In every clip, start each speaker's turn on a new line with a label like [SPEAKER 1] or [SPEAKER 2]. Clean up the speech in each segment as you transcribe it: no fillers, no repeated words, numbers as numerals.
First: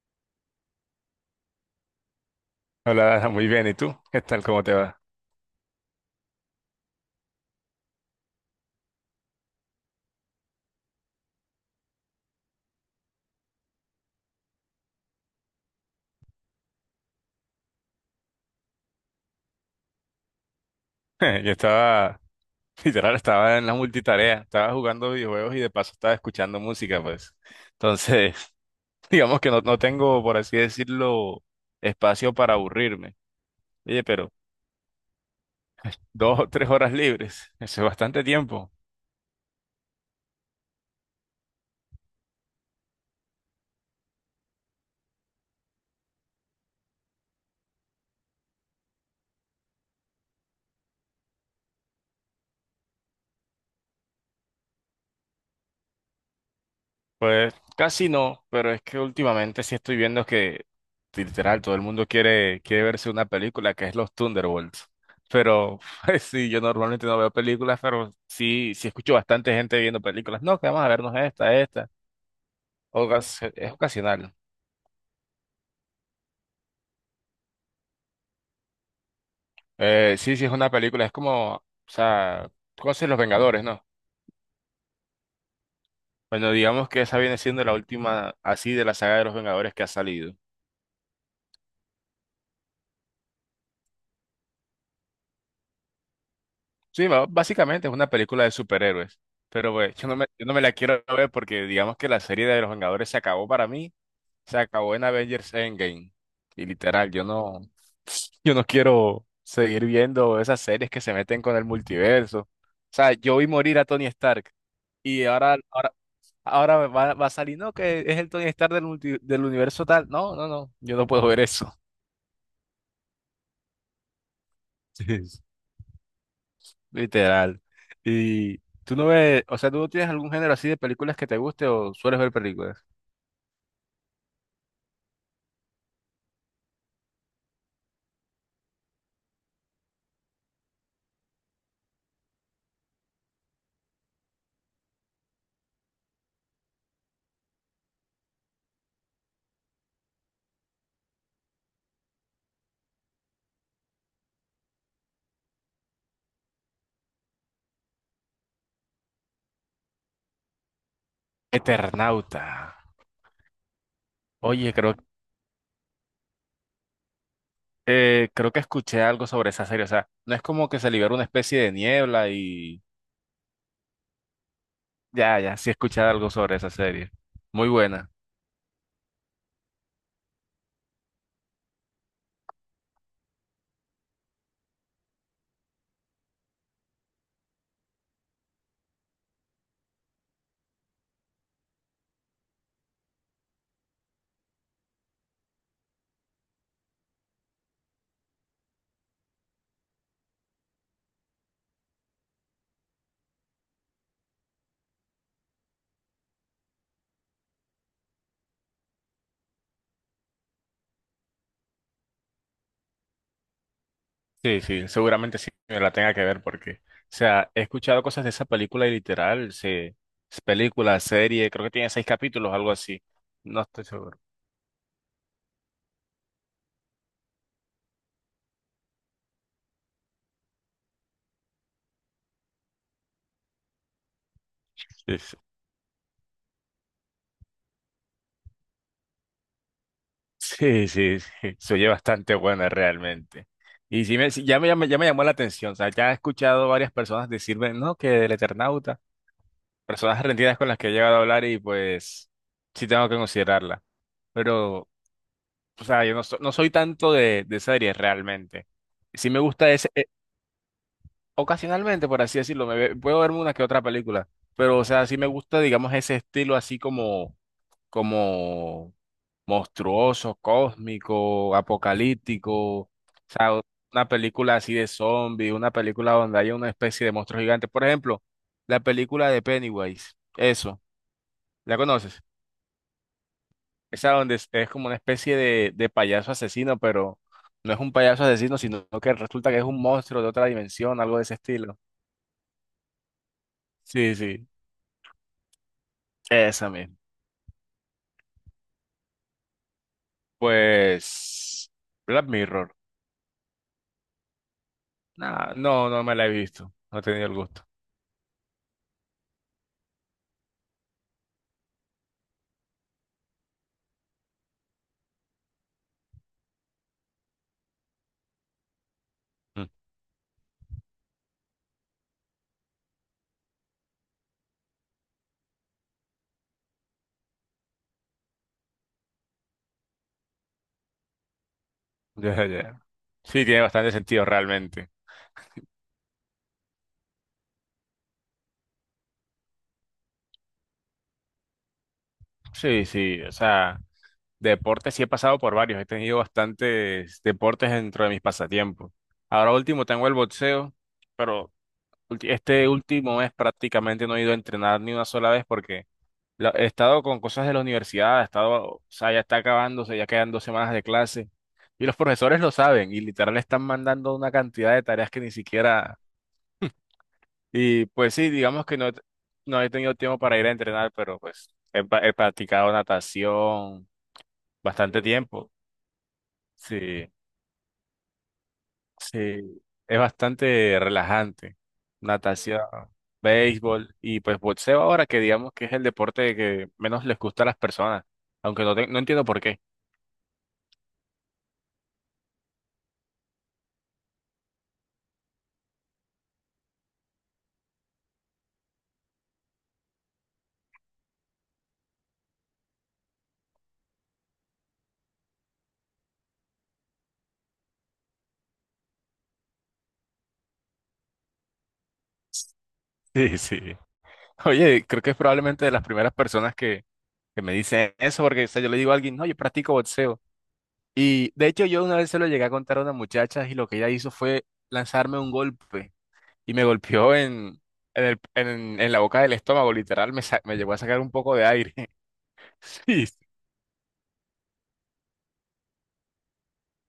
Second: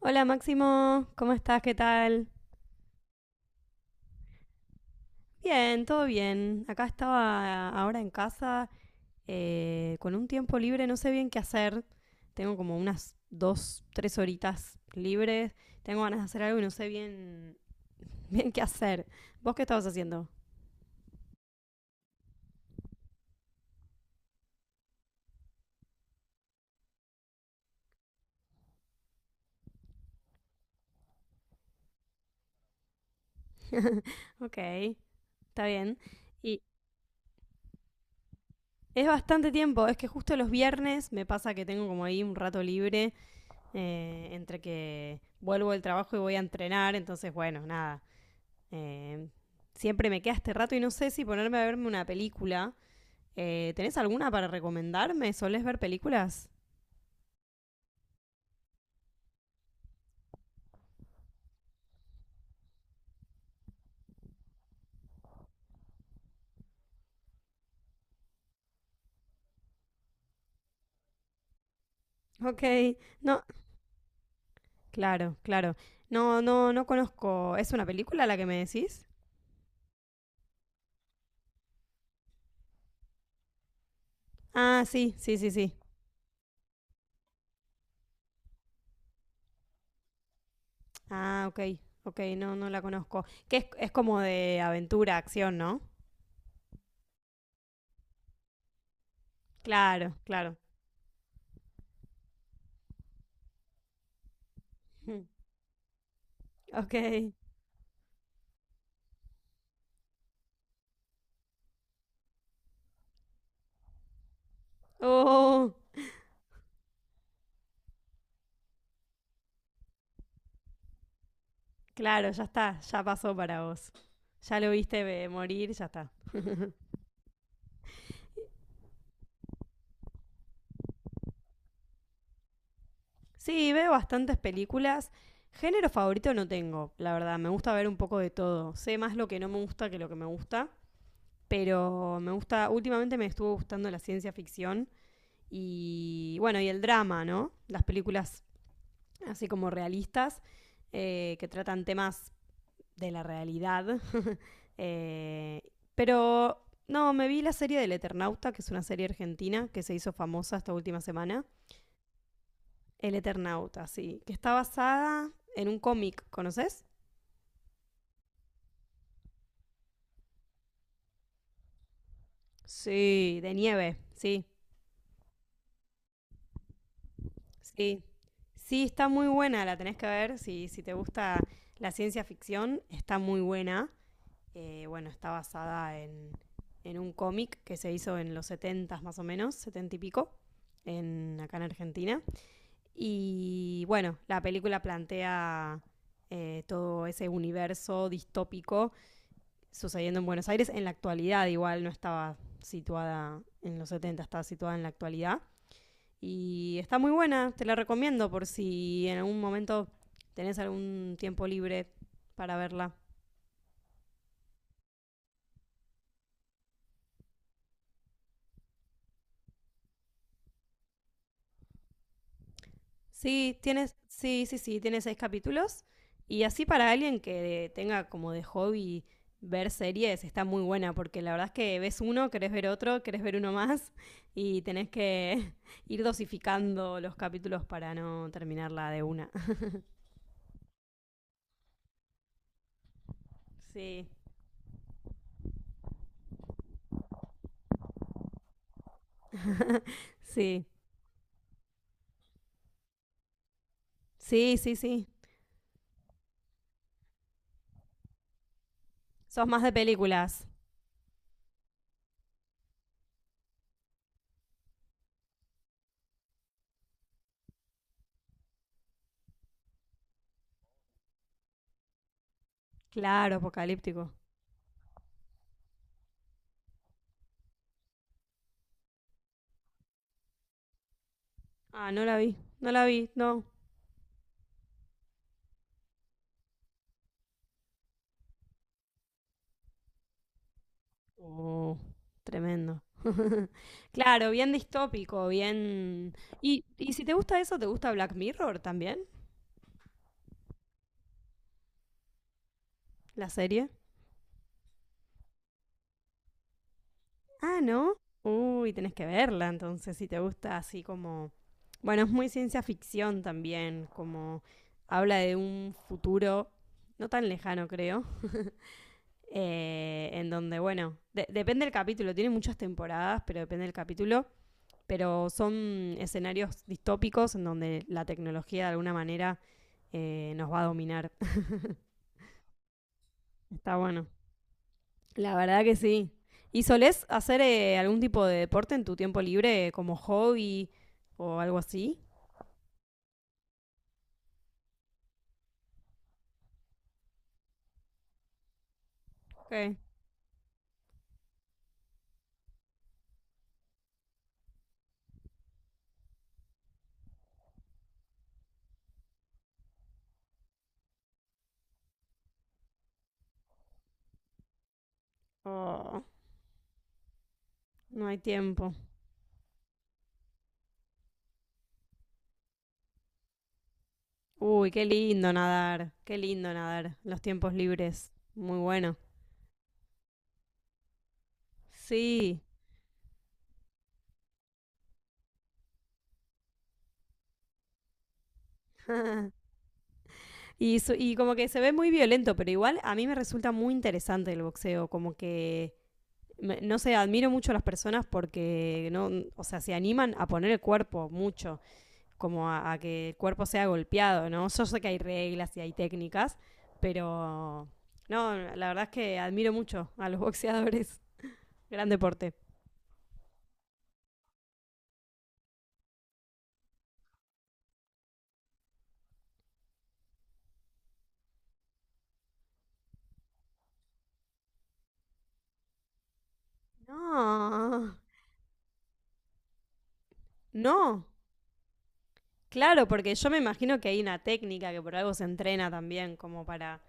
[SPEAKER 1] Hola Máximo, ¿cómo estás? ¿Qué tal?
[SPEAKER 2] Hola, Dana, muy bien. ¿Y tú? ¿Qué tal? ¿Cómo te va?
[SPEAKER 1] Bien, todo bien. Acá estaba ahora en casa, con un tiempo libre, no sé bien qué hacer. Tengo como unas dos, tres horitas libres. Tengo ganas de hacer algo y no sé bien, bien qué hacer. ¿Vos qué estabas haciendo?
[SPEAKER 2] Yo estaba, literal, estaba en la multitarea, estaba jugando videojuegos y de paso estaba escuchando música, pues. Entonces, digamos que no tengo, por así decirlo, espacio para aburrirme. Oye, pero
[SPEAKER 1] Ok, está bien.
[SPEAKER 2] dos o
[SPEAKER 1] Y
[SPEAKER 2] tres horas libres, eso es bastante tiempo.
[SPEAKER 1] es bastante tiempo, es que justo los viernes me pasa que tengo como ahí un rato libre, entre que vuelvo del trabajo y voy a entrenar, entonces bueno, nada. Eh, Siempre me queda este rato y no sé si ponerme a verme una película. ¿Tenés alguna para recomendarme? ¿Solés ver películas?
[SPEAKER 2] Pues casi no, pero es que últimamente sí estoy viendo que literal todo el mundo quiere verse una película que es Los Thunderbolts. Pero pues, sí, yo normalmente no veo películas, pero sí, sí escucho bastante gente viendo películas. No, que vamos a vernos esta, esta.
[SPEAKER 1] Ok, no,
[SPEAKER 2] Es ocasional.
[SPEAKER 1] claro, claro. No, no, no conozco. ¿Es una película la que me decís?
[SPEAKER 2] Sí, sí es una película, es como, o sea, cosas Los Vengadores, ¿no?
[SPEAKER 1] Ah, sí, sí, sí, sí.
[SPEAKER 2] Bueno, digamos que esa viene siendo la última así de la saga de Los Vengadores que ha salido.
[SPEAKER 1] Ah, ok, ok, no, no la conozco. Que es como de aventura, acción, ¿no?
[SPEAKER 2] Sí, básicamente es una película de superhéroes, pero pues,
[SPEAKER 1] Claro,
[SPEAKER 2] yo no
[SPEAKER 1] claro.
[SPEAKER 2] me la quiero ver porque digamos que la serie de los Vengadores se acabó para mí, se acabó en
[SPEAKER 1] Mm,
[SPEAKER 2] Avengers Endgame. Y
[SPEAKER 1] ok.
[SPEAKER 2] literal, yo no, yo no quiero seguir viendo esas series que se meten con el multiverso. O sea, yo vi morir a Tony Stark y
[SPEAKER 1] Oh,
[SPEAKER 2] ahora va a salir, no, que es el Tony Stark del universo tal. No, no, no, yo no puedo ver eso.
[SPEAKER 1] claro, ya está, ya pasó para vos. Ya lo viste, morir, ya está.
[SPEAKER 2] Literal. Y tú no ves, o sea, tú no tienes algún género así de películas que te guste o sueles ver películas.
[SPEAKER 1] Sí, veo bastantes películas. Género favorito no tengo, la verdad. Me gusta ver un poco de todo. Sé más lo que no me gusta que lo que me gusta. Pero me gusta, últimamente me estuvo gustando la ciencia ficción y bueno, y el drama, ¿no? Las películas así como realistas, que tratan temas de la realidad. Eh, pero no, me vi la serie del Eternauta, que es una serie argentina que se hizo famosa esta última semana.
[SPEAKER 2] Eternauta.
[SPEAKER 1] El Eternauta, sí. Que está
[SPEAKER 2] Oye, creo,
[SPEAKER 1] basada en un cómic, ¿conoces?
[SPEAKER 2] creo que escuché algo sobre esa serie. O sea, no es como que se libera una especie de niebla y
[SPEAKER 1] Sí, de nieve, sí,
[SPEAKER 2] ya, ya, sí escuché algo sobre esa serie. Muy
[SPEAKER 1] sí.
[SPEAKER 2] buena.
[SPEAKER 1] Sí, está muy buena, la tenés que ver. Si te gusta la ciencia ficción, está muy buena. Bueno, está basada en un cómic que se hizo en los 70 más o menos, 70 y pico, acá en Argentina. Y bueno, la película plantea, todo ese universo distópico sucediendo en Buenos Aires, en la actualidad igual, no estaba situada en los 70, estaba situada en la actualidad. Y está muy buena, te la recomiendo por si en algún momento tenés algún tiempo libre para verla.
[SPEAKER 2] Sí, sí, seguramente sí me la tenga que ver porque, o sea, he escuchado cosas de esa película y literal, es película, serie, creo que tiene 6 capítulos, algo así.
[SPEAKER 1] Sí,
[SPEAKER 2] No estoy
[SPEAKER 1] tienes,
[SPEAKER 2] seguro.
[SPEAKER 1] sí, sí, sí, tiene seis capítulos. Y así para alguien que tenga como de hobby ver series, está muy buena, porque la verdad es que ves uno, querés ver otro, querés ver uno más, y tenés
[SPEAKER 2] Sí.
[SPEAKER 1] que ir dosificando los capítulos para no terminarla de una.
[SPEAKER 2] Sí, sí, sí, se oye bastante buena realmente. Y
[SPEAKER 1] Sí,
[SPEAKER 2] sí, ya me llamó la atención, o sea, ya he escuchado varias personas decir, "Ven, no, que el Eternauta", personas argentinas
[SPEAKER 1] sí,
[SPEAKER 2] con las que he llegado a hablar y pues sí tengo que considerarla.
[SPEAKER 1] sí, sí,
[SPEAKER 2] Pero,
[SPEAKER 1] sí.
[SPEAKER 2] o sea, yo no, so- no soy tanto de series realmente. Sí me
[SPEAKER 1] Sos más
[SPEAKER 2] gusta
[SPEAKER 1] de
[SPEAKER 2] ese,
[SPEAKER 1] películas.
[SPEAKER 2] ocasionalmente, por así decirlo, puedo verme una que otra película, pero, o sea, sí me gusta, digamos, ese estilo así como, como monstruoso, cósmico, apocalíptico, o
[SPEAKER 1] Claro,
[SPEAKER 2] sea, una
[SPEAKER 1] apocalíptico.
[SPEAKER 2] película así de zombie, una película donde haya una especie de monstruo gigante. Por ejemplo, la película de Pennywise, eso, ¿la
[SPEAKER 1] Ah, no la
[SPEAKER 2] conoces?
[SPEAKER 1] vi, no la vi, no.
[SPEAKER 2] Esa donde es como una especie de payaso asesino, pero no es un payaso asesino, sino que resulta que es un monstruo de otra dimensión, algo de ese
[SPEAKER 1] Oh,
[SPEAKER 2] estilo.
[SPEAKER 1] tremendo.
[SPEAKER 2] Sí,
[SPEAKER 1] Claro,
[SPEAKER 2] sí,
[SPEAKER 1] bien distópico, bien... ¿Y,
[SPEAKER 2] esa
[SPEAKER 1] y
[SPEAKER 2] misma.
[SPEAKER 1] si te gusta eso, te gusta Black Mirror también?
[SPEAKER 2] Pues, Black Mirror.
[SPEAKER 1] ¿La serie?
[SPEAKER 2] Nah, no, no me la he visto, no he tenido el
[SPEAKER 1] Ah,
[SPEAKER 2] gusto.
[SPEAKER 1] ¿no? Uy, tenés que verla entonces, si te gusta así como... Bueno, es muy ciencia ficción también, como habla de un futuro no tan lejano, creo, en donde, bueno, depende del capítulo, tiene muchas temporadas, pero depende del capítulo, pero son escenarios distópicos en donde la tecnología de alguna manera, nos va a dominar.
[SPEAKER 2] Ya, ya. Sí, tiene
[SPEAKER 1] Está
[SPEAKER 2] bastante
[SPEAKER 1] bueno.
[SPEAKER 2] sentido realmente.
[SPEAKER 1] La verdad que sí. ¿Y solés hacer, algún tipo de deporte en tu tiempo libre como hobby o algo así?
[SPEAKER 2] Sí, sí, o sea, deportes sí he pasado por varios, he tenido bastantes deportes dentro de mis pasatiempos. Ahora
[SPEAKER 1] Ok.
[SPEAKER 2] último tengo el boxeo, pero este último mes prácticamente no he ido a entrenar ni una sola vez porque he estado con cosas de la universidad, he estado, o sea, ya está acabándose, ya quedan 2 semanas de clase y los profesores lo saben y literal están mandando una cantidad de tareas que ni siquiera.
[SPEAKER 1] Oh,
[SPEAKER 2] Y
[SPEAKER 1] no
[SPEAKER 2] pues
[SPEAKER 1] hay
[SPEAKER 2] sí, digamos
[SPEAKER 1] tiempo.
[SPEAKER 2] que no, no he tenido tiempo para ir a entrenar, pero pues he practicado natación
[SPEAKER 1] Uy,
[SPEAKER 2] bastante tiempo.
[SPEAKER 1] qué lindo nadar,
[SPEAKER 2] Sí,
[SPEAKER 1] los tiempos libres. Muy bueno.
[SPEAKER 2] sí, es bastante relajante.
[SPEAKER 1] Sí.
[SPEAKER 2] Natación, béisbol y pues boxeo ahora que digamos que es el deporte que menos les gusta a las personas, aunque no, no entiendo por qué.
[SPEAKER 1] Y como que se ve muy violento, pero igual a mí me resulta muy interesante el boxeo, como que, no sé, admiro mucho a las personas porque, no, o sea, se animan a poner el cuerpo mucho, como a, que el cuerpo sea golpeado, ¿no? Yo sé que hay reglas y hay técnicas, pero, no, la verdad es que admiro mucho a los boxeadores, gran deporte.
[SPEAKER 2] Sí, sí. Oye, creo que es probablemente de las primeras personas que me dicen eso, porque o sea, yo le digo a alguien, no, yo practico boxeo. Y de hecho yo una vez se lo llegué a contar a una muchacha y lo que ella hizo fue lanzarme un golpe y me golpeó
[SPEAKER 1] No,
[SPEAKER 2] en la boca del estómago, literal, me llegó a sacar
[SPEAKER 1] no,
[SPEAKER 2] un poco de aire.
[SPEAKER 1] claro, porque yo me imagino que hay una técnica que por algo se entrena también, como para,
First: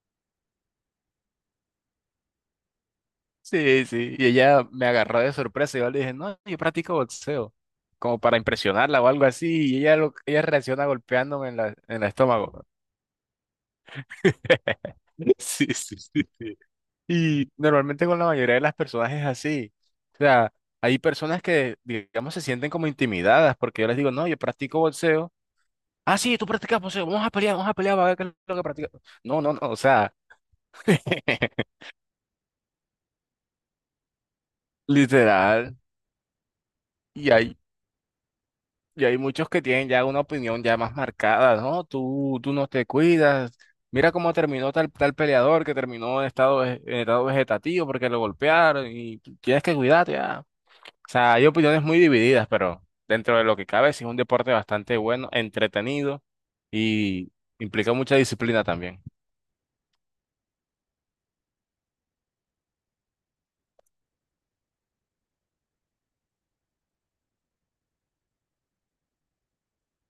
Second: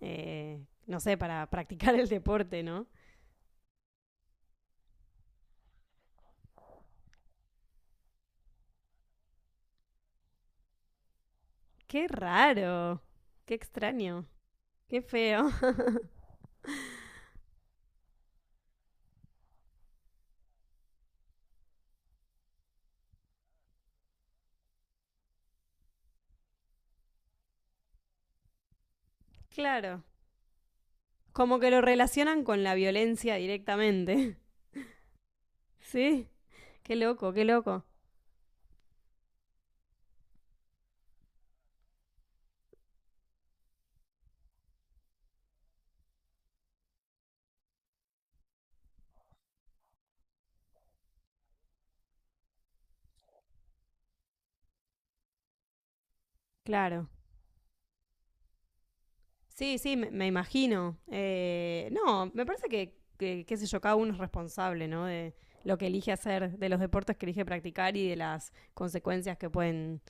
[SPEAKER 1] no sé, para practicar el deporte, ¿no?
[SPEAKER 2] Sí, sí, sí. Y ella me agarró de sorpresa y yo le dije, no, yo practico boxeo, como para impresionarla o algo así, y ella reacciona golpeándome en el
[SPEAKER 1] Qué
[SPEAKER 2] estómago.
[SPEAKER 1] raro, qué extraño, qué feo.
[SPEAKER 2] Sí, sí, sí. Y normalmente con la mayoría de las personas es así. O sea, hay personas que, digamos, se sienten como intimidadas porque yo les digo, no, yo practico boxeo. Ah, sí, tú practicas boxeo, vamos a pelear, va a ver qué es lo que practicas. No, no, no, o
[SPEAKER 1] Claro,
[SPEAKER 2] sea,
[SPEAKER 1] como que lo relacionan con la violencia directamente.
[SPEAKER 2] literal.
[SPEAKER 1] Sí, qué
[SPEAKER 2] Y
[SPEAKER 1] loco, qué
[SPEAKER 2] hay,
[SPEAKER 1] loco.
[SPEAKER 2] y hay muchos que tienen ya una opinión ya más marcada, ¿no? Tú no te cuidas. Mira cómo terminó tal, tal peleador que terminó en estado vegetativo porque lo golpearon y tienes que cuidarte, ya. O sea, hay opiniones muy divididas, pero dentro de lo que cabe, sí es un deporte bastante bueno, entretenido
[SPEAKER 1] Claro.
[SPEAKER 2] y implica mucha disciplina también.
[SPEAKER 1] Sí, sí, me imagino. No, me parece que, qué sé yo, cada uno es responsable, ¿no? De lo que elige hacer, de los deportes que elige practicar y de las consecuencias que pueden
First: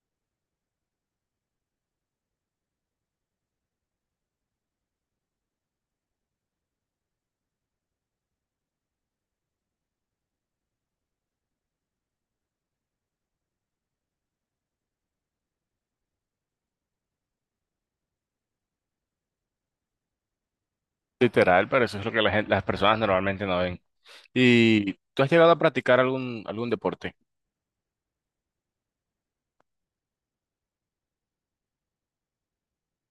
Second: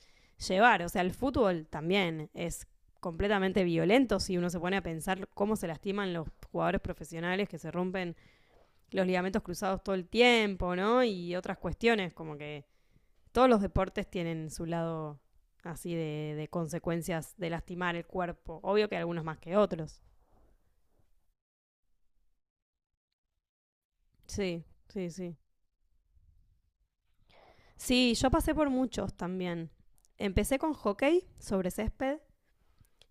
[SPEAKER 1] llevar. O sea, el fútbol también es completamente violento si uno se pone a pensar cómo se lastiman los jugadores profesionales que se rompen los ligamentos cruzados todo el tiempo, ¿no? Y otras cuestiones, como que todos los deportes tienen su lado así de consecuencias de lastimar el cuerpo. Obvio que algunos más que otros.
[SPEAKER 2] Literal, pero eso es lo que las personas normalmente no ven.
[SPEAKER 1] Sí,
[SPEAKER 2] ¿Y
[SPEAKER 1] sí,
[SPEAKER 2] tú has
[SPEAKER 1] sí.
[SPEAKER 2] llegado a practicar algún, algún deporte?
[SPEAKER 1] Sí, yo pasé por muchos también. Empecé con hockey sobre césped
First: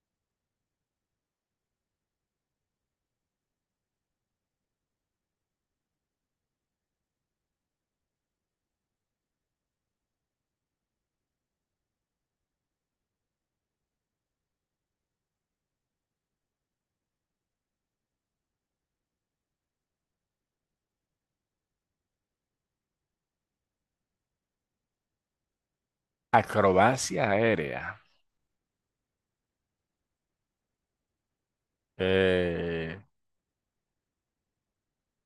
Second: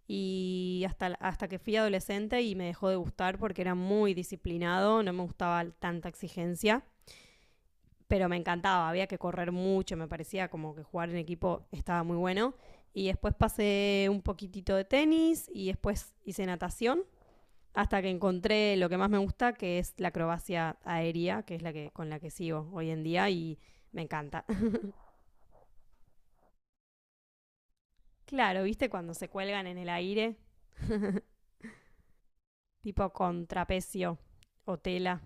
[SPEAKER 1] y hasta que fui adolescente y me dejó de gustar porque era muy disciplinado, no me gustaba tanta exigencia, pero me encantaba, había que correr mucho, me parecía como que jugar en equipo estaba muy bueno. Y después pasé un poquitito de tenis y después hice natación hasta que encontré lo que más me gusta, que es la acrobacia aérea, que es la que con la que sigo hoy en día y me encanta.
[SPEAKER 2] Acrobacia aérea.
[SPEAKER 1] Claro, ¿viste cuando se cuelgan en el aire?
[SPEAKER 2] Eh,
[SPEAKER 1] Tipo con trapecio o tela.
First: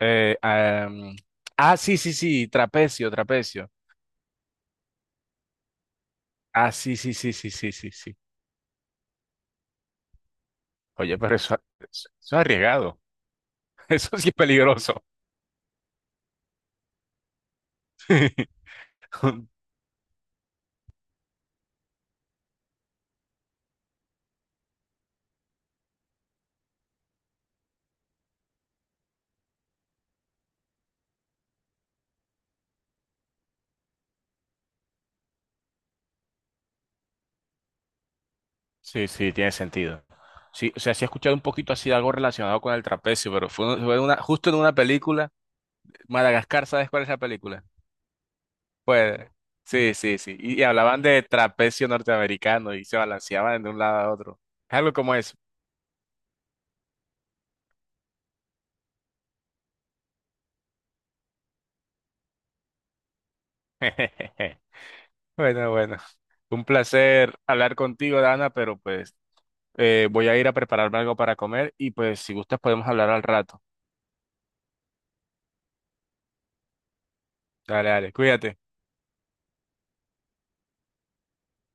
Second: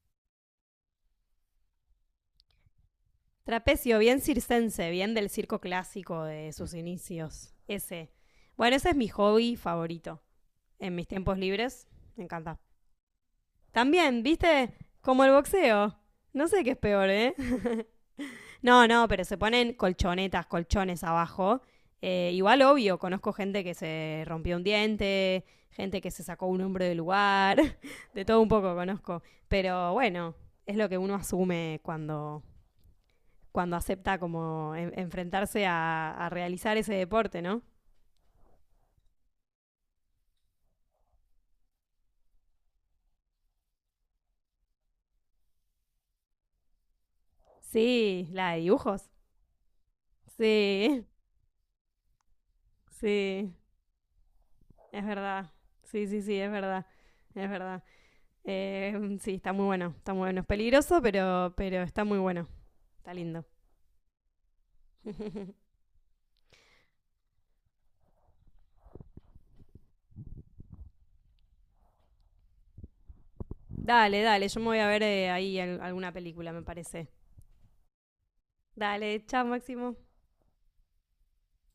[SPEAKER 2] eh, ah, mm, sí, sí, sí, trapecio, trapecio.
[SPEAKER 1] Trapecio, bien circense, bien del circo clásico de
[SPEAKER 2] Ah,
[SPEAKER 1] sus
[SPEAKER 2] sí, sí, sí, sí,
[SPEAKER 1] inicios.
[SPEAKER 2] sí, sí,
[SPEAKER 1] Ese.
[SPEAKER 2] sí.
[SPEAKER 1] Bueno, ese es mi hobby favorito. En mis
[SPEAKER 2] Oye, pero
[SPEAKER 1] tiempos libres,
[SPEAKER 2] eso
[SPEAKER 1] me
[SPEAKER 2] es
[SPEAKER 1] encanta.
[SPEAKER 2] arriesgado. Eso
[SPEAKER 1] También,
[SPEAKER 2] sí es
[SPEAKER 1] ¿viste?
[SPEAKER 2] peligroso.
[SPEAKER 1] Como el boxeo. No sé qué es peor, ¿eh? No, no, pero se ponen colchonetas, colchones abajo. Igual, obvio, conozco gente que se rompió un diente, gente que se sacó un hombro del lugar, de todo un poco conozco. Pero bueno, es lo que uno asume cuando acepta como enfrentarse a realizar ese deporte, ¿no?
[SPEAKER 2] Sí, sí, tiene sentido. Sí, o sea, sí he escuchado un poquito así de algo relacionado con el trapecio, pero fue una, justo en una película, Madagascar, ¿sabes cuál es la película?
[SPEAKER 1] Sí, la de dibujos.
[SPEAKER 2] Pues, sí, sí, sí. Y hablaban
[SPEAKER 1] Sí,
[SPEAKER 2] de trapecio norteamericano y se
[SPEAKER 1] sí,
[SPEAKER 2] balanceaban de un lado a otro. Es algo
[SPEAKER 1] es
[SPEAKER 2] como eso.
[SPEAKER 1] verdad. Sí, sí, sí, es verdad. Es verdad. Sí, está muy bueno, está muy bueno. Es peligroso, pero está muy bueno. Está lindo.
[SPEAKER 2] Bueno, bueno. Un placer hablar contigo, Dana, pero pues voy a ir a prepararme algo para comer y pues si gustas podemos hablar al rato.
[SPEAKER 1] Dale, dale, yo me voy a ver, ahí alguna película, me parece.
[SPEAKER 2] Dale, dale, cuídate.
[SPEAKER 1] Dale, chao, Máximo.